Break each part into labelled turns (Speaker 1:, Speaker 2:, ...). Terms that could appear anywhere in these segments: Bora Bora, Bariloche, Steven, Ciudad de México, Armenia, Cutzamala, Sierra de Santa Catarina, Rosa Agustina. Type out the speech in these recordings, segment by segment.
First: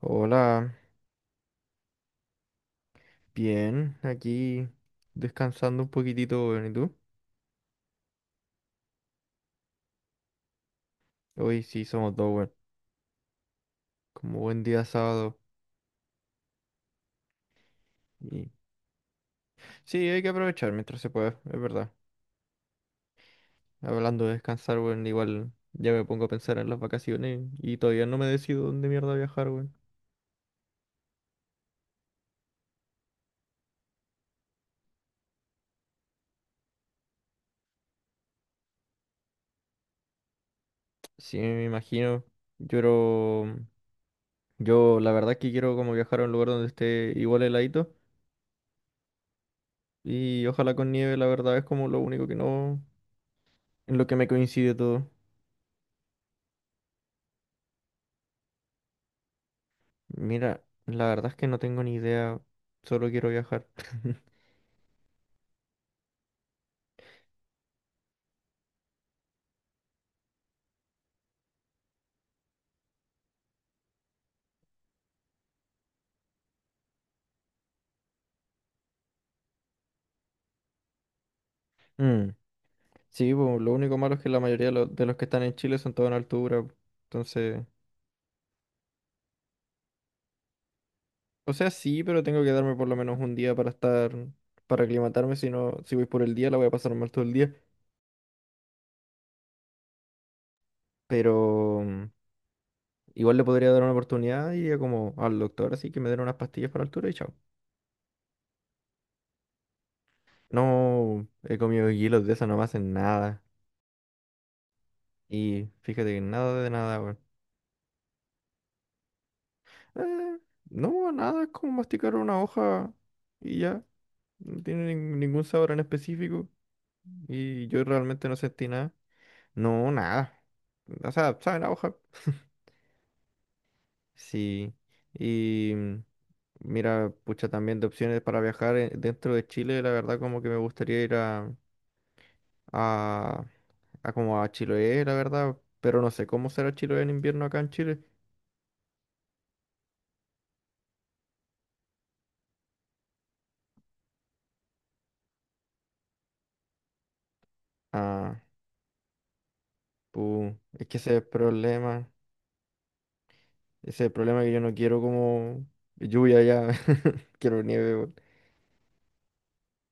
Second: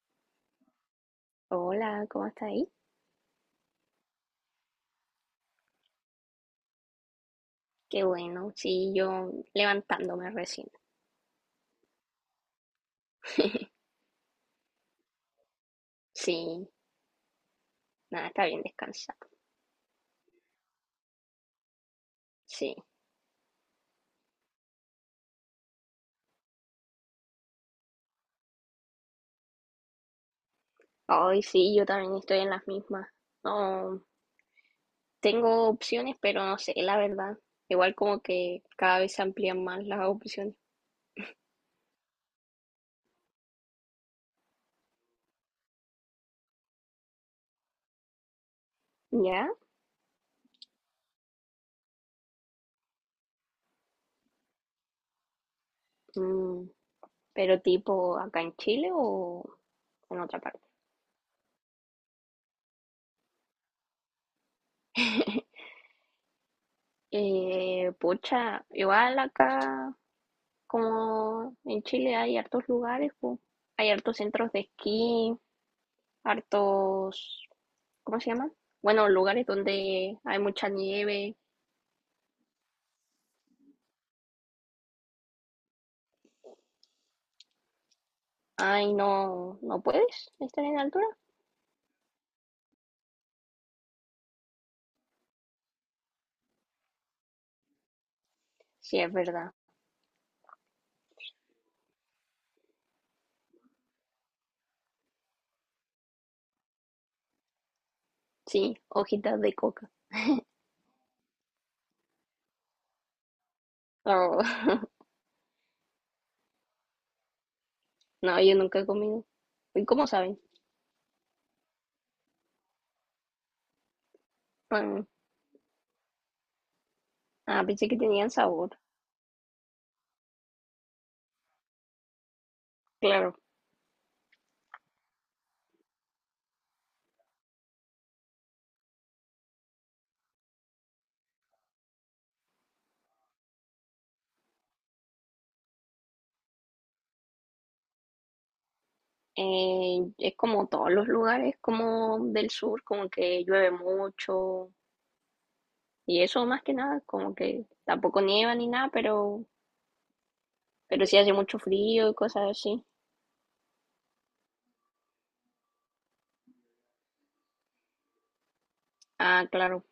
Speaker 1: Hola,
Speaker 2: Hola, ¿cómo está ahí?
Speaker 1: bien, aquí descansando un poquitito, weón, ¿y tú?
Speaker 2: Qué bueno, sí, yo levantándome recién.
Speaker 1: Hoy sí somos dos, weón, como buen día sábado.
Speaker 2: Sí, nada, está
Speaker 1: Y...
Speaker 2: bien descansado.
Speaker 1: Sí, hay que aprovechar mientras se pueda, es verdad.
Speaker 2: Sí.
Speaker 1: Hablando de descansar, weón, igual ya me pongo a pensar en las vacaciones y todavía no me decido dónde mierda viajar, weón.
Speaker 2: Ay, sí, yo también estoy en las mismas. No, tengo opciones, pero no sé, la verdad. Igual como que cada vez se amplían más las opciones.
Speaker 1: Sí, me imagino. Yo, creo- yo la verdad es que quiero como viajar a un lugar donde esté igual heladito
Speaker 2: ¿Ya?
Speaker 1: y ojalá con nieve, la verdad es como lo único que no, en lo que me coincide todo.
Speaker 2: Mm, pero tipo acá en Chile o en otra parte.
Speaker 1: Mira, la verdad es que no tengo ni idea, solo quiero viajar.
Speaker 2: Pucha, igual acá como en Chile hay hartos lugares, po. Hay hartos centros de esquí, hartos, ¿cómo se llama? Bueno, lugares donde hay mucha nieve.
Speaker 1: Mm, sí, pues, lo único malo es que la mayoría de los que están en Chile son todos en altura. Entonces,
Speaker 2: Ay, no, no puedes estar en altura.
Speaker 1: o sea, sí, pero tengo que darme por lo menos un día para estar, para aclimatarme. Si no, si voy por el día, la voy a pasar mal todo el día.
Speaker 2: Sí, es verdad.
Speaker 1: Pero igual le podría dar una oportunidad y iría como al doctor, así que me den unas pastillas para altura y chao.
Speaker 2: Sí, hojitas de coca.
Speaker 1: No he comido hielos de eso, no me hacen nada.
Speaker 2: Oh,
Speaker 1: Y fíjate que nada de nada, weón.
Speaker 2: no, yo nunca he comido. ¿Y cómo
Speaker 1: Eh,
Speaker 2: saben?
Speaker 1: no, nada, es como masticar una hoja y ya. No tiene
Speaker 2: Mm.
Speaker 1: ningún sabor en específico.
Speaker 2: Ah,
Speaker 1: Y yo
Speaker 2: pensé que
Speaker 1: realmente
Speaker 2: tenían
Speaker 1: no sentí
Speaker 2: sabor.
Speaker 1: nada. No, nada. O sea, sabe la hoja.
Speaker 2: Claro.
Speaker 1: Sí. Y mira, pucha, también de opciones para viajar dentro de Chile, la verdad como que me gustaría ir a, a como a Chiloé, la verdad. Pero no sé cómo será Chiloé en invierno acá en Chile.
Speaker 2: Es como todos los lugares como del sur, como que llueve mucho. Y eso más que nada, como que tampoco
Speaker 1: Ah,
Speaker 2: nieva ni nada,
Speaker 1: pu, es que
Speaker 2: pero
Speaker 1: ese es
Speaker 2: sí
Speaker 1: el
Speaker 2: hace mucho
Speaker 1: problema.
Speaker 2: frío y cosas así.
Speaker 1: Ese es el problema que yo no quiero como lluvia ya. Quiero nieve, weón.
Speaker 2: Ah, claro.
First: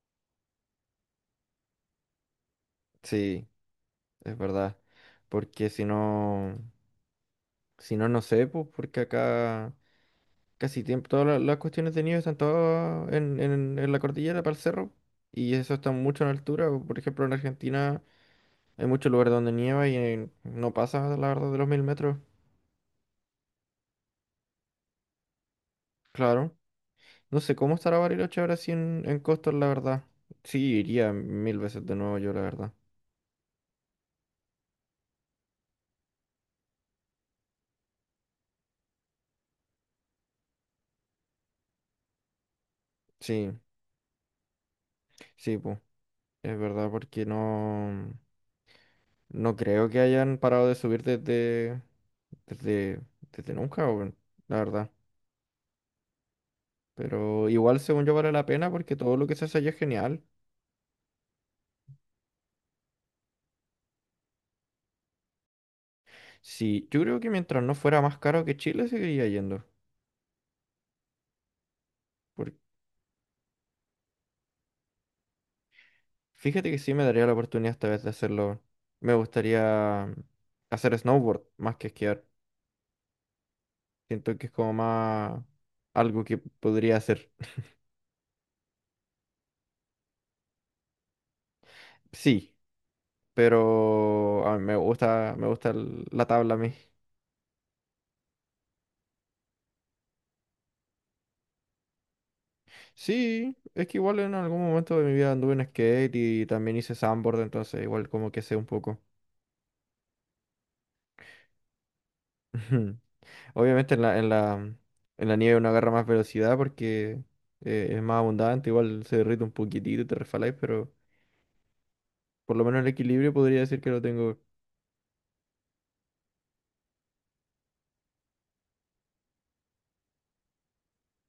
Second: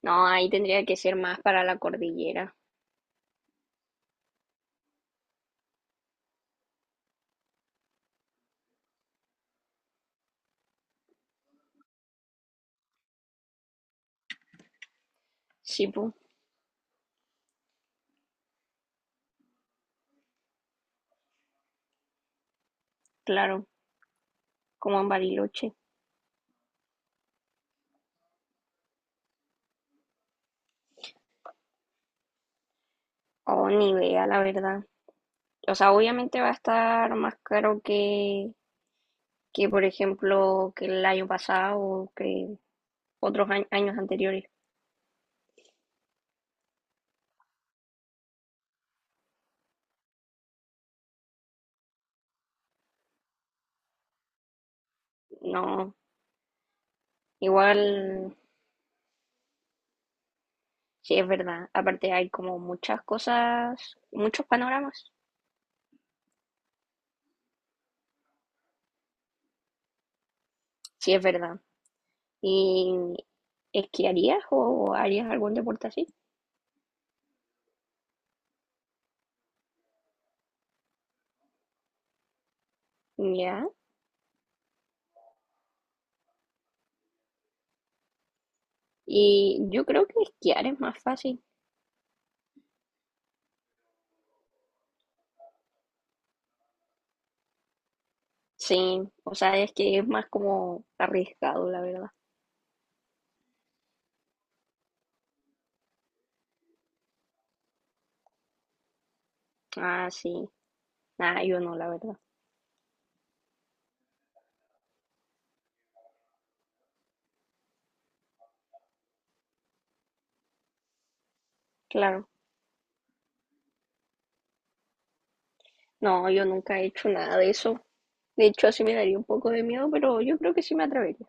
Speaker 2: No, ahí tendría que ser más para la cordillera.
Speaker 1: Sí, es verdad. Porque si no, si no, no sé, pues porque acá casi tiempo, todas las cuestiones de nieve están todas en, en la cordillera para el cerro. Y eso
Speaker 2: Sí,
Speaker 1: está
Speaker 2: pues,
Speaker 1: mucho en altura. Por ejemplo, en Argentina hay muchos lugares donde nieva y no pasa, la verdad, de los mil metros.
Speaker 2: claro, como en Bariloche.
Speaker 1: Claro. No sé cómo estará Bariloche ahora sí en costas, la verdad. Sí, iría mil veces de nuevo yo, la verdad.
Speaker 2: O ni vea, la verdad. O sea, obviamente va a estar más caro que por ejemplo, que el año pasado o que otros
Speaker 1: Sí,
Speaker 2: años anteriores.
Speaker 1: sí, pues. Es verdad, porque no, no creo que hayan parado de subir desde, desde nunca, weón, la verdad.
Speaker 2: No,
Speaker 1: Pero igual,
Speaker 2: igual,
Speaker 1: según yo, vale la pena porque todo lo que se hace allá es genial.
Speaker 2: sí es verdad. Aparte hay como muchas cosas, muchos panoramas.
Speaker 1: Sí, yo creo que mientras no fuera más caro que Chile, seguiría yendo.
Speaker 2: Sí es verdad.
Speaker 1: Por-
Speaker 2: ¿Y esquiarías o harías algún deporte así?
Speaker 1: Fíjate que sí me daría la oportunidad esta vez de hacerlo. Me gustaría hacer snowboard más que esquiar.
Speaker 2: Ya.
Speaker 1: Siento que es como más algo que podría hacer.
Speaker 2: Y yo creo que esquiar es más fácil.
Speaker 1: Sí, pero a mí me gusta, la tabla a mí.
Speaker 2: Sí, o sea, es que es más como arriesgado, la verdad.
Speaker 1: Sí, es que igual en algún momento de mi vida anduve en skate y también hice sandboard, entonces igual como que sé un poco.
Speaker 2: Ah, sí. Ah, yo no, la verdad.
Speaker 1: Obviamente en la nieve uno agarra más velocidad porque es más abundante, igual se derrite un poquitito y te resbaláis, pero
Speaker 2: Claro.
Speaker 1: por lo menos el equilibrio podría decir que lo tengo.
Speaker 2: No, yo nunca he hecho nada de eso. De hecho, así me daría un poco de miedo, pero yo creo que sí me atrevería.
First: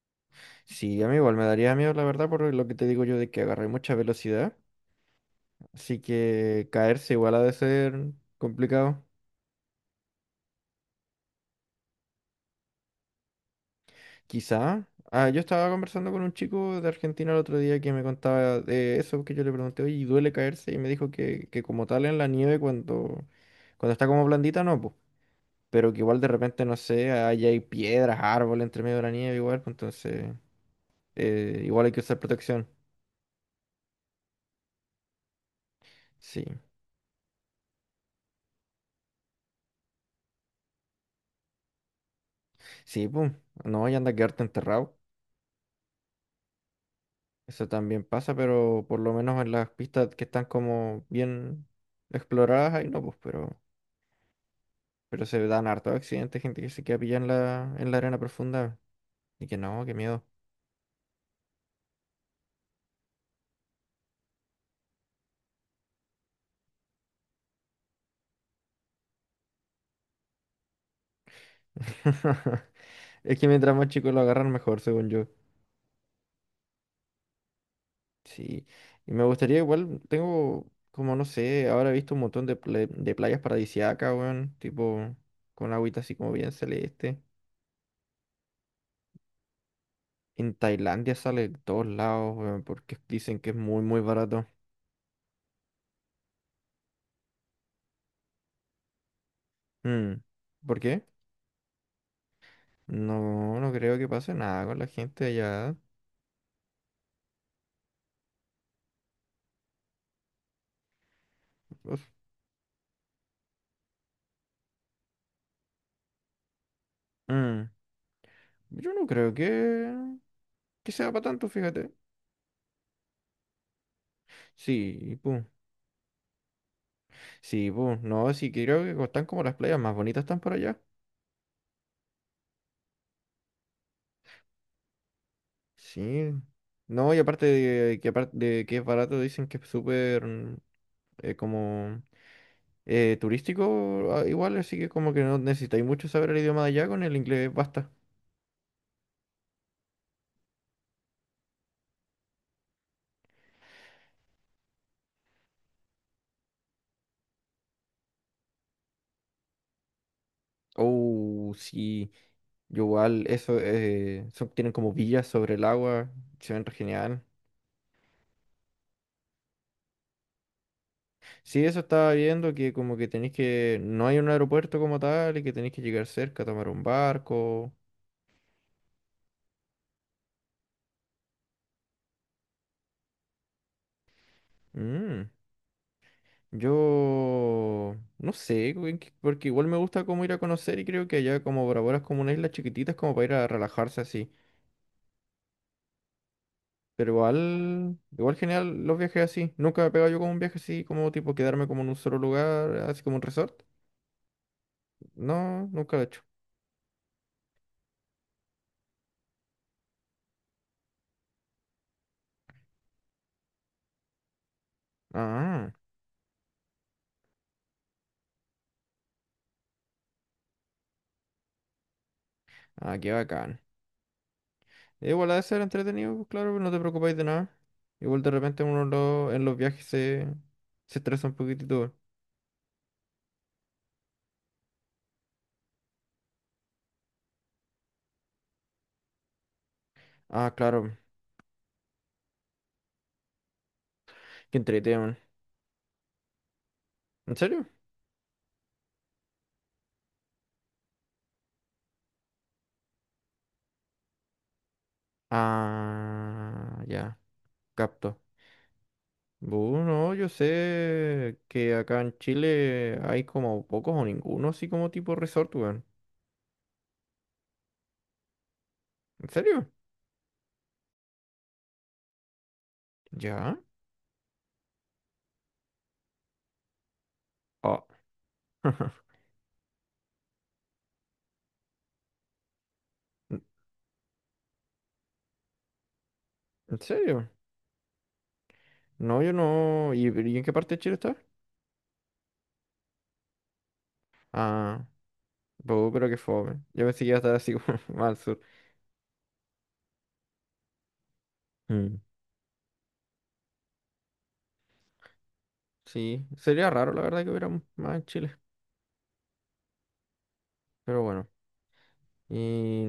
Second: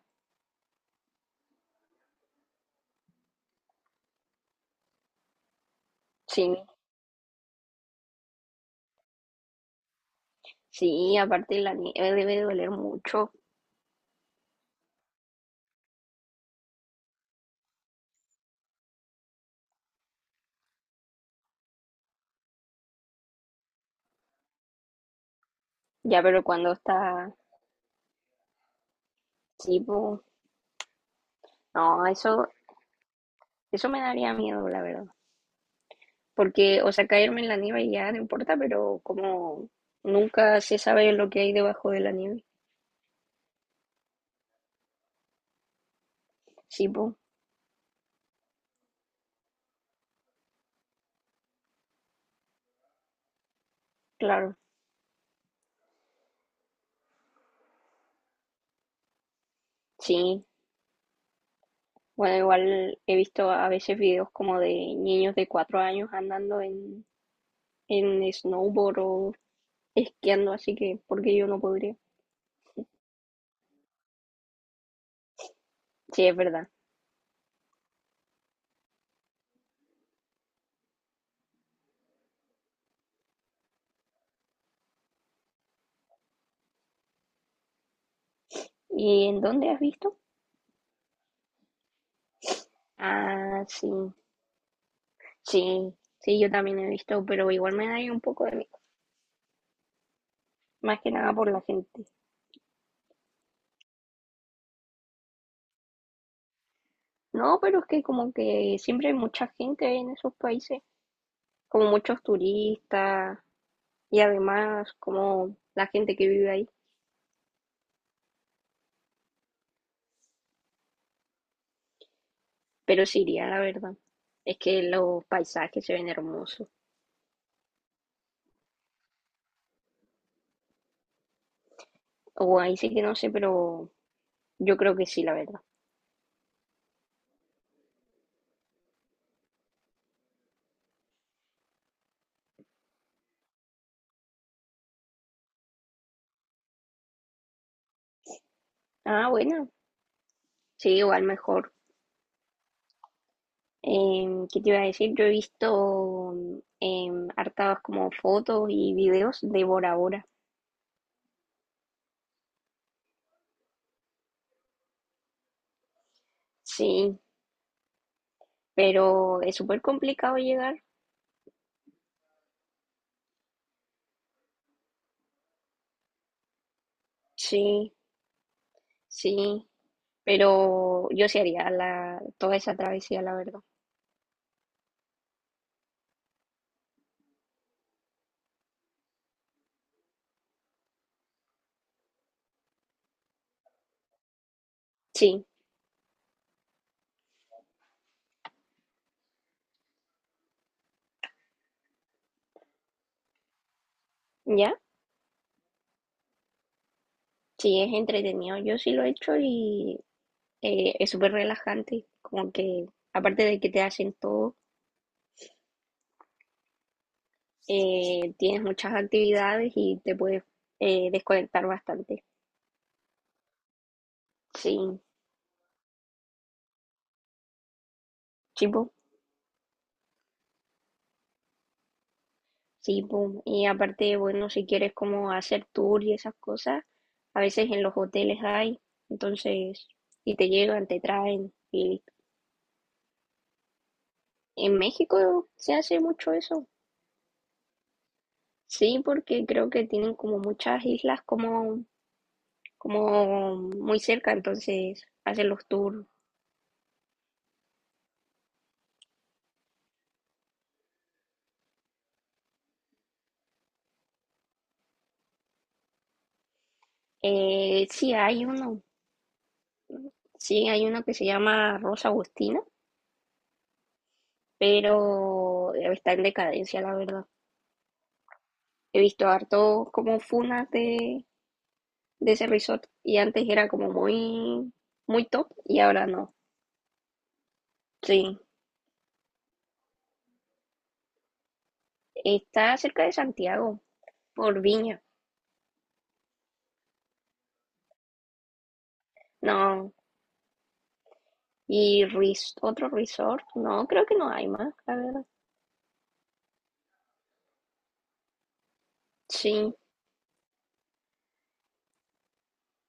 Speaker 1: Sí, a mí igual me daría miedo, la verdad, por lo que te digo yo de que agarré mucha velocidad, así
Speaker 2: Sí,
Speaker 1: que caerse igual ha de ser complicado.
Speaker 2: sí, aparte la nieve debe doler mucho.
Speaker 1: Quizá. Ah, yo estaba conversando con un chico de Argentina el otro día que me contaba de eso, que yo le pregunté, oye, ¿y duele caerse? Y me dijo que como tal en la nieve cuando está como blandita, no, pues. Pero que igual
Speaker 2: Ya,
Speaker 1: de
Speaker 2: pero
Speaker 1: repente,
Speaker 2: cuando
Speaker 1: no sé,
Speaker 2: está,
Speaker 1: ahí hay piedras, árboles entre medio de la nieve igual, pues
Speaker 2: sí, po,
Speaker 1: entonces igual hay que
Speaker 2: no,
Speaker 1: usar
Speaker 2: eso,
Speaker 1: protección.
Speaker 2: eso me daría miedo, la verdad.
Speaker 1: Sí,
Speaker 2: Porque, o sea, caerme en la nieve ya no importa, pero como nunca se sabe lo que hay debajo de la nieve.
Speaker 1: sí, pues, no, y anda a quedarte enterrado.
Speaker 2: Sí, po,
Speaker 1: Eso también pasa, pero por lo menos en las pistas que están como bien exploradas, ahí no, pues, pero...
Speaker 2: claro.
Speaker 1: Pero se dan hartos accidentes, gente que se queda pillada en en la arena profunda. Y que no, qué miedo.
Speaker 2: Sí, bueno, igual he visto a veces videos como de niños de 4 años andando en snowboard o esquiando, así que porque yo no podría.
Speaker 1: Es que mientras más chicos lo agarran, mejor, según yo.
Speaker 2: Sí, es verdad.
Speaker 1: Sí. Y me gustaría, igual, tengo, como no sé, ahora he visto un montón de playas paradisíacas, weón. Tipo, con agüita así como bien celeste.
Speaker 2: ¿Y en dónde has visto?
Speaker 1: En Tailandia sale de todos lados, weón, porque dicen que es
Speaker 2: Ah,
Speaker 1: muy,
Speaker 2: sí,
Speaker 1: muy barato.
Speaker 2: sí, sí, yo también he visto, pero igual me da ahí un poco de miedo,
Speaker 1: Mm. ¿Por
Speaker 2: más
Speaker 1: qué?
Speaker 2: que nada por la gente.
Speaker 1: No, no creo que pase nada con la gente allá.
Speaker 2: No, pero es que como que siempre hay mucha gente en esos países, como
Speaker 1: Pues,
Speaker 2: muchos turistas y además como la gente que vive ahí.
Speaker 1: mm, yo no creo que. Que sea para tanto, fíjate.
Speaker 2: Pero sí iría, la verdad. Es que
Speaker 1: Sí,
Speaker 2: los
Speaker 1: pum.
Speaker 2: paisajes se ven hermosos.
Speaker 1: Sí, pum. No, sí, creo que están como las playas más bonitas están por allá.
Speaker 2: O ahí sí que no sé, pero yo creo que sí, la verdad.
Speaker 1: Sí. No, y aparte de que es barato, dicen que es súper como turístico igual, así que como que no necesitáis mucho saber el idioma de allá, con el inglés basta.
Speaker 2: Ah, bueno, sí, igual mejor. ¿Qué te iba a decir? Yo he visto hartas como fotos y videos de Bora Bora.
Speaker 1: Oh, sí. Yo igual, eso, tienen como villas sobre el agua, se ven re
Speaker 2: Sí,
Speaker 1: genial.
Speaker 2: pero es súper complicado llegar.
Speaker 1: Sí, eso estaba viendo que como que tenéis que... No hay un aeropuerto como tal y que tenéis que llegar cerca, tomar un barco.
Speaker 2: Sí, sí, pero yo sí haría la, toda esa travesía, la verdad.
Speaker 1: Mm, yo... No sé, porque igual me gusta como ir a conocer y creo que allá como Bora Bora es como una isla chiquitita, es como para ir a relajarse así.
Speaker 2: Sí,
Speaker 1: Pero igual... Igual genial los viajes así. Nunca me he pegado yo como un viaje así, como tipo quedarme como en un solo lugar, así como un resort.
Speaker 2: ya,
Speaker 1: No, nunca lo he hecho.
Speaker 2: sí, es entretenido. Yo sí lo he hecho y es súper relajante, como que aparte de que te hacen todo,
Speaker 1: Ah,
Speaker 2: tienes muchas actividades y te puedes desconectar bastante.
Speaker 1: ah, qué bacán.
Speaker 2: Sí,
Speaker 1: Igual ha de ser entretenido, pues, claro, pues, no te preocupáis de nada. Igual de repente
Speaker 2: chipo,
Speaker 1: en los viajes se estresa un poquitito, weón.
Speaker 2: sí, po. Y aparte, bueno, si quieres como hacer tour y esas cosas, a veces en los hoteles hay, entonces, y
Speaker 1: Ah,
Speaker 2: te llegan,
Speaker 1: claro,
Speaker 2: te traen. Y listo.
Speaker 1: que
Speaker 2: En
Speaker 1: entretenido, weón.
Speaker 2: México se hace mucho eso.
Speaker 1: ¿En serio?
Speaker 2: Sí, porque creo que tienen como muchas islas como, como muy cerca, entonces hacen los tours.
Speaker 1: Ah, ya, capto. Bueno, yo sé que acá en Chile hay como pocos o ninguno así como tipo resort, weón.
Speaker 2: Sí, hay uno,
Speaker 1: ¿En serio?
Speaker 2: sí, hay uno que se llama Rosa Agustina,
Speaker 1: ¿Ya?
Speaker 2: pero está en decadencia, la verdad.
Speaker 1: Ah,
Speaker 2: He visto harto como funas de ese resort y
Speaker 1: ¿En
Speaker 2: antes era como muy, muy top y ahora no.
Speaker 1: en serio?
Speaker 2: Sí,
Speaker 1: No, yo no. Y en qué parte de Chile está?
Speaker 2: está cerca de Santiago, por
Speaker 1: Ah,
Speaker 2: Viña,
Speaker 1: bu, pero qué fome. Yo pensé que iba a estar así como más al sur.
Speaker 2: no.
Speaker 1: Mm.
Speaker 2: Y res- otro resort, no, creo que no hay más, la verdad.
Speaker 1: Sí, sería raro la verdad que hubiera más en Chile,
Speaker 2: Sí,
Speaker 1: pero bueno. Y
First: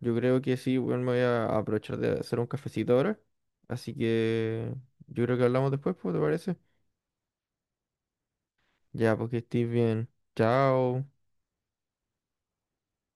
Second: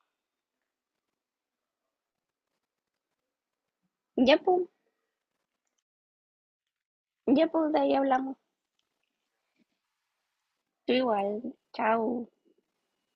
Speaker 1: yo creo que sí, bueno, me voy a aprovechar de hacer un cafecito ahora. Así
Speaker 2: ya pues,
Speaker 1: que yo creo que hablamos después, pues, ¿te parece?
Speaker 2: ya pues, de ahí hablamos.
Speaker 1: Ya, porque estés bien.
Speaker 2: Tú
Speaker 1: Chao.
Speaker 2: igual, chao.